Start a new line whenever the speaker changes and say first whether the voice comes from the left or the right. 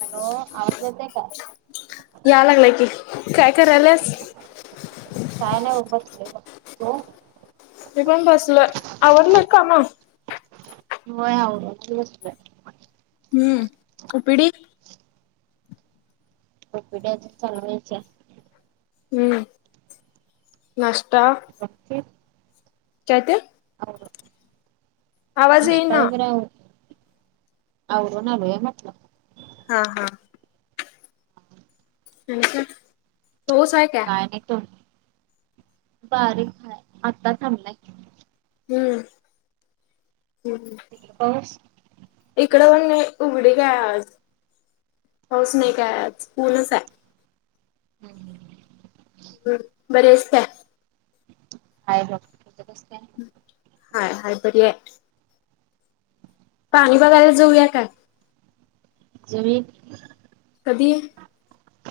right: Hello, आवाज येतंय का?
left: याय लागलाय की, काय कायराल्यास?
right: काय नाही उगच बसलोय बघ.
left: मी पण बसलोय आवरलं कामं?
right: होय आवरतच बसलोय.
left: हम्म, उपिडी
right: [unintelligible] चालवण्याच्या.
left: हम्म नाष्टा
right: ओके.
left: [inaudible] आवाज
right: नष्ट
left: येईना
right: वगैरे आवर आवरून आलोय म्हटलं.
left: हां हां. आणि काय, पाऊस हाय काय?
right: [unintelligible] बारीक हाय आता थांबलाय
left: हम्म हम्म हम्म.
right: तिकडं पाऊस.
left: इकडंपण नाही उघडीक हाय आज, पाऊस नाही काय आज, ऊनच हाय.
right: [inaudible]
left: बरी आहेस काय.
right: हाय बघ, तुझं कसं काय.
left: हाय हाय बरी आहे. पाणी बघायला जाऊया काय.
right: जमीन.
left: कधी,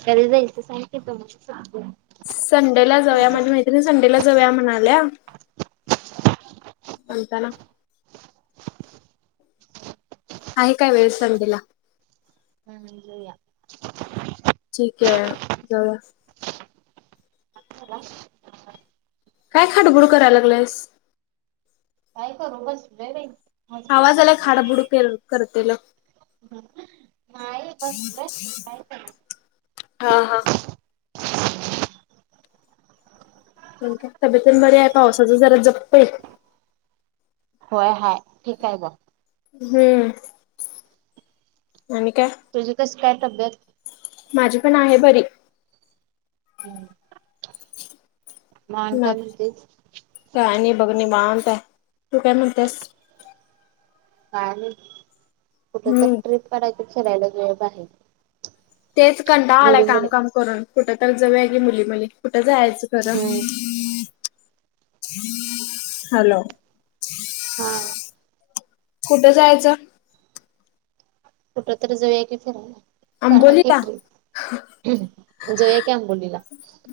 right: कधी जायचं सांग, की मग सांगतो.
left: संडे ला जाऊया, माझी मैत्री ती संडेला जाऊया म्हणाल्या [unintelligible] आहे काय वेळ संडेला?
right: [unintelligible]
left: ठीक आहे. [unintelligible]
right: [unintelligible]
left: काय खाटबुळ कराय लागलंयस.
right: काय करू बसलोय बाई.
left: आवाज आला
right: हॉस्पिटलमध्ये.
left: खाडबुड करतेल.
right: [unintelligible] बसलोय. काय करू?
left: हा. हा. तब्येत तेन बरी आहे, पावसाच जरा जप बाई.
right: होय हाय, ठीक आहे बघ.
left: हम्म.. आणि काय.
right: तुझी कसं, काय तब्येत.
left: माझी पण आहे बरी.
right: [inaudible] आणि
left: ना
right: काय म्हणतेस?
left: काय नाही बघ निवांत आहे तू काय म्हणत्यास.
right: आणि कुठे तर
left: हम्म
right: ट्रिप काढायचं फिरायला [unintelligible] जायचं.
left: तेच कंटाळ आलाय काम काम करून कुठं तर जऊया की मुली मुली कुठं जायचं खरं?
right: हम्म
left: हॅलो,
right: हा
left: कुठं जायचं.
right: कुठं तरी जाऊया की, फिरायला काढा की
left: आंबोलीला
right: ट्रीप. जावूया की आंबोलीला,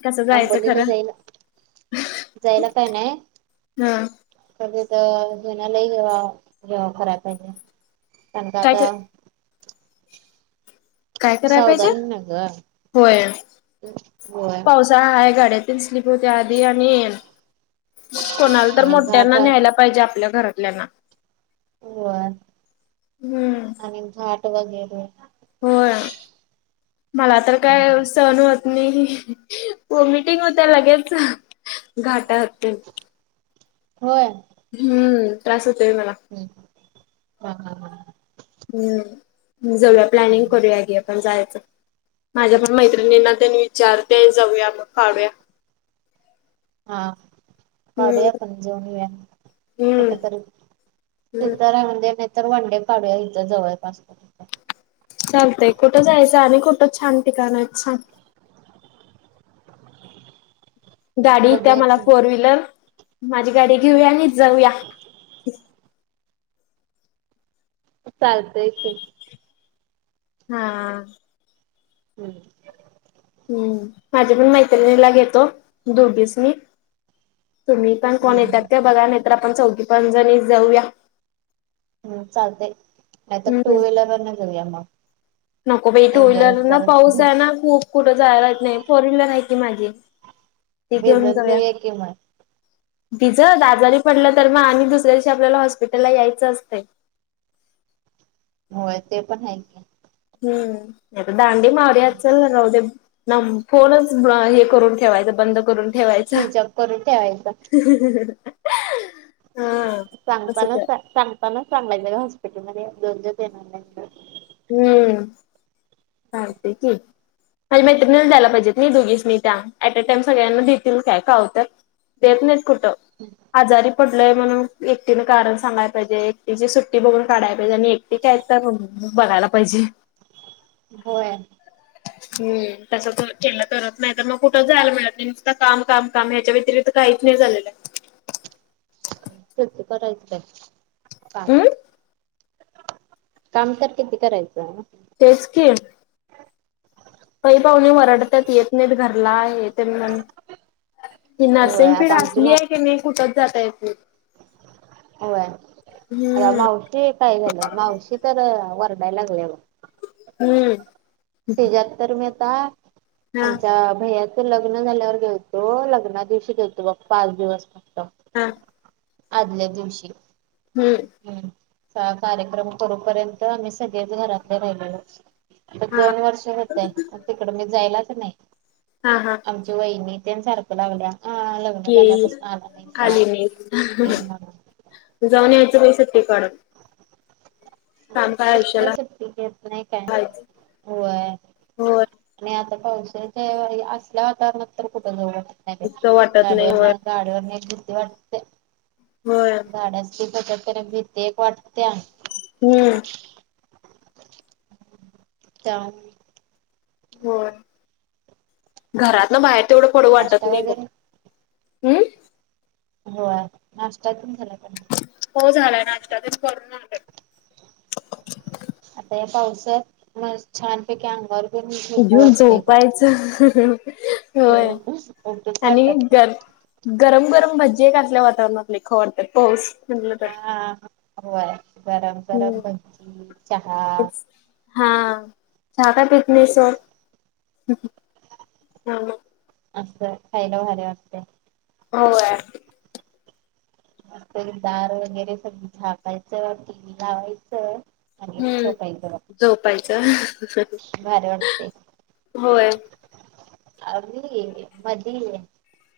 left: कसं जायचं
right: आंबोलीला
left: खरं
right: जाईला. जायला काय नाही.
left: हा.
right: तिथं [unintelligible]
left: काय
right: खराब
left: काय कराय पाहिजे,
right: सावधानी ना ग.
left: होय
right: होय
left: पावसाळा हाय गाड्यात. स्लीप होते आधी आणि कोणाला तर
right: आणि घाट
left: मोठ्यांना न्यायला पा पाहिजे आपल्या घरातल्यांना.
right: होय,
left: हम्म.
right: आणि घाट वगैरे.
left: होय, मला तर काय असं. सहन होत नाही वोमिटिंग होत लगेच घाटात
right: होय.
left: हम्म. त्रास होतोय मला.
right: हम्म. हा हा हा.
left: हम्म. जाऊया प्लॅनिंग करूया घे, आपण जायचं. माझ्या पण मैत्रिणींना तेन विचारते जाऊया मग काढू या.
right: हा..
left: हम्म.
right: काढूया आपण जाऊन येऊया,
left: हम्म
right: कुठं तरी
left: हम्म.
right: तिथं राहू दे ना तर वनडे काढू या, इथं जवळपास कुठं.
left: चालतंय कुठं जायचं आणि, कुठं छान ठिकाण आहेत सांग. गाडी इत्या
right: बघूया
left: मला
right: की
left: फोर व्हीलर, माझी गाडी घेऊया आणि जाऊया.
right: चालतंय की.
left: हा..
right: हम्म.
left: हम्म. माझ्या पण मैत्रिणीला घेतो, दोघिसनी तुम्ही. कोण येतात
right: हम्म
left: ते बघा नाही तर, आपण चौथी पाजणी जाऊया.
right: हम्. चालतंय नाही तर,
left: हम्म
right: टू व्हीलर वरून जाऊ या मग.
left: नको बाई टू
right: एन्जॉय
left: व्हीलर न
right: करत
left: पाऊस
right: भिज
left: आहे ना, खूप कुठं जायला येत नाही फोर व्हीलर आहे की माझी. ते घेऊन
right: भिजत
left: जाऊया.
right: की मग
left: तिचं आजारी पडलं तर मग आणि, दुसऱ्या दिवशी आपल्याला हॉस्पिटलला यायचं असतंय.
right: होय ते, पण आहे की.
left: हम्म. नाही तर, दांडी मारूया चल राहू दे. ना फोनच हे, करून ठेवायच बंद करून. ठेवायचा.
right: स्विच ऑफ करून ठेवायचा
left: हा असं काय
right: सांगतानाच सांगत सांगायचं, हॉस्पिटल मध्ये दोन ते दिवस येणार नाही म्हणून.
left: हम्म. चालते की, माझ्या मैत्रिणीला द्यायला पाहिजेत नी, दोघींसनी मी त्या, ऍट अ टाइम सगळ्यांना देतील काय कावत्यात. देत नाही कुठं.
right: [inaudible]
left: आजारी पडलोय म्हणून एकटीने कारण सांगाय पाहिजे, एकटीची सुट्टी बघून काढाय पाहिजे आणि एक. ठीक ये, तर बघायला पाहिजे.
right: होय.
left: [inaudible] हम तसं केलं तरत नाही तर, मग कुठच जायला मिळत नाही. नुसता काम काम काम हेच्या व्यतिरिक्त. काहीचं नाही झालेलं. आहे.
right: किती करायचं गं काम.
left: हम्म
right: काम तर, किती करायचं.
left: तेच की,
right: [inaudible]
left: पै-पाहुणे वरडत्यात येत नाहीत, घरला हे तेन म्हणून. की
right: होय
left: नर्सिंग फीड
right: आता आमची
left: असली
right: मा
left: आहे कणी, कुठचं जाता येत नाही.
right: होय, आव्वा
left: हम्म.
right: मावशी काय झालं मावशी. तर वरडायला लागलेल.
left: हम्म.
right: तेच्यात तर मी आता,
left: हा
right: आमच्या भैयात. तर लग्नं झाल्यावर गेलतो, लग्ना दिवशी गेलतो बघ पाच दिवस फक्त.
left: हा
right: आदल्या दिवशी.
left: हम्म.
right: हम्. कार्यक्रम करू पर्यंत आम्ही सगळेच घरातले राहिलेलो. आता
left: हा.
right: दोन वर्ष होतंय, तिकड मी जायलाच नाही.
left: हा हा..
right: आमची वहिणीने तेन सारखं लागल्या. अं.. लग्नं झाल्या
left: येईल
right: पासन आला, नाही सा
left: आली मी
right: तेन म्हणून.
left: जाऊन यायचं बाई सुट्टी काढून. आयुष्याला
right: कुठलं सुट्टी घेत नाही, काय नाय.
left: हायच
right: व्हयं...
left: होय
right: आणि आता पावसाच्या असल्या, वातावरणात तर कुठं जाऊ वाटत नाही
left: इतकं वाटत नाही होय
right: गाडीवरन. गाडीवरनं एक भीती वाटते.
left: होय.
right: पाण्याच्या तिथं जात्यात तेन भिती एक वाटत्या.
left: हम्म.
right: त्यामुळं
left: होय. घरातनं बाहेर तेवढं पडू वाटत
right: नाश्ता
left: नाही बघ.
right: वगैरे
left: अं?
right: होय. नाश्ता तेन झाला का नाही?
left: हो झालाय, नाश्ता तेन करून आलोय.
right: आता या पावसात मस्त छानपैकी अंगावर घेऊन झोपू
left: घेऊन
right: वाटतंय. [unintelligible]
left: झोपायचं होय
right: उठूच
left: आणि
right: वाटत नाही.
left: घर गरम गरम भजी एक असल्या वातावरणात लई खाऊ वाटत्यात. पाऊस म्हटलं तर
right: हा होय. गरम गरम
left: हम्म
right: भज्जी, चहा
left: तेच हा चहा काय पित नाही सोड.
right: असं खायला भारी वाटतंय.
left: होय.
right: मस्तपैकी दार वगैरे सगळं झाकायचं, टी व्ही लावायचं आणि
left: हम्म,
right: झोपायचं बघ
left: झोपायचं होय.
right: आधी मधी,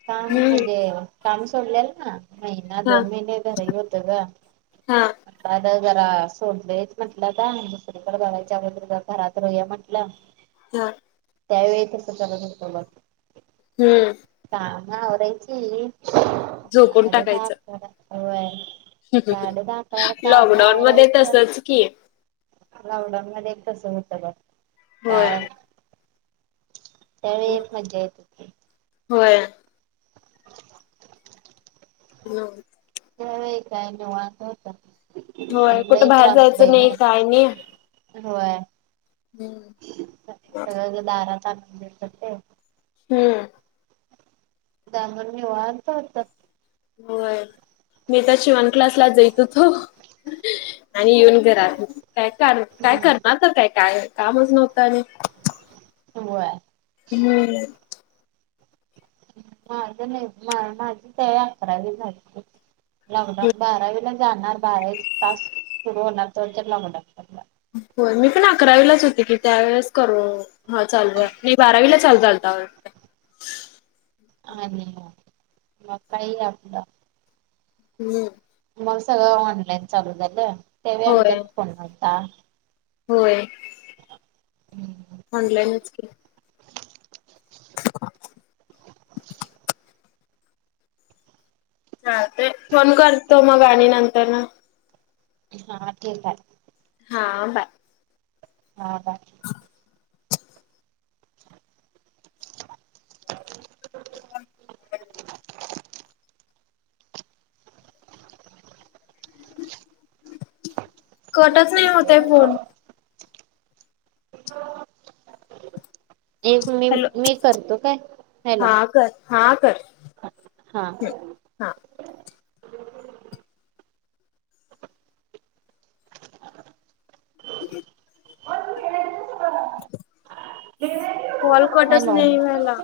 right: काम
left: हम्म
right: म्हणजे. काम सोडलेल ना, महिना
left: हा
right: दोन महिने घरी होतो गं.
left: हा
right: [unintelligible] जरा सोडलंयच म्हटलं आता, मग दुसरीकडं बघायच्या आधी मग जरा घरात राहूया म्हटलं‌.
left: [unintelligible]
right: त्यावेळी तसं करत होतो मग.
left: हम्म.
right: काम आवरायची.
left: झोपून
right: साडे दहा
left: टाकायचं
right: अकरा, होय. साडे दहा, अकराला काम
left: लॉकडाऊन मध्ये
right: आवरायचं
left: तसच की
right: लॉकडाऊनमध्ये एक तसं होतं बघ.
left: होय
right: काय त्यावेळी एक मजा येत होती.
left: होय. हॅलो.
right: त्या वेळी काय निवांत होतं
left: होय
right: आणि
left: कुठे
right: लई
left: बाहेर
right: त्रास
left: जायचं नाही काय नाही
right: [unintelligible] होय.
left: हम्म, बर.
right: सगळं दारात आणून देतात ते.
left: हम्म.
right: [unintelligible] निवांत होतात.
left: होय. मी तर शिवण क्लासला जायत होतो. आणि येऊन घरात काय कर काय करणार तर काय काय कामच नव्हतं आणि.
right: होय.
left: हम्म.
right: माझ नाही, मा-माझी काय अकरावी झाली. लॉकडाऊन बारावीला जाणार, बारावीच तास सुरू होणार [unintelligible] लॉकडाऊन पडलाय.
left: होय. मी पण अकरावीलाच होते की, त्यावेेळेस करो हा चालू आहे. मी बारावीला चाल [unintelligible]
right: आणि मग काही आपलं
left: हम्म.
right: मग सगळं ऑनलाईन चालू झालं. त्यावेळी आमच्यात
left: होय
right: फोन नव्हता.
left: होय.
right: हम्म हम्म.
left: ऑनलाईनच की. हा ते फोन करतो मग आणि नंतर ना.
right: हा ठीक आहे.
left: हा बाय.
right: हा बाय. [inaudible]
left: [inaudible] कटच नाही होतय फोन.
right: एक मी
left: हॅलो
right: मी करतो काय हॅलो.
left: हा कर हा कर.
right: हा.
left: हम्म हा. [inaudible] कॉल कटच
right: हॅलो
left: नाही झाला.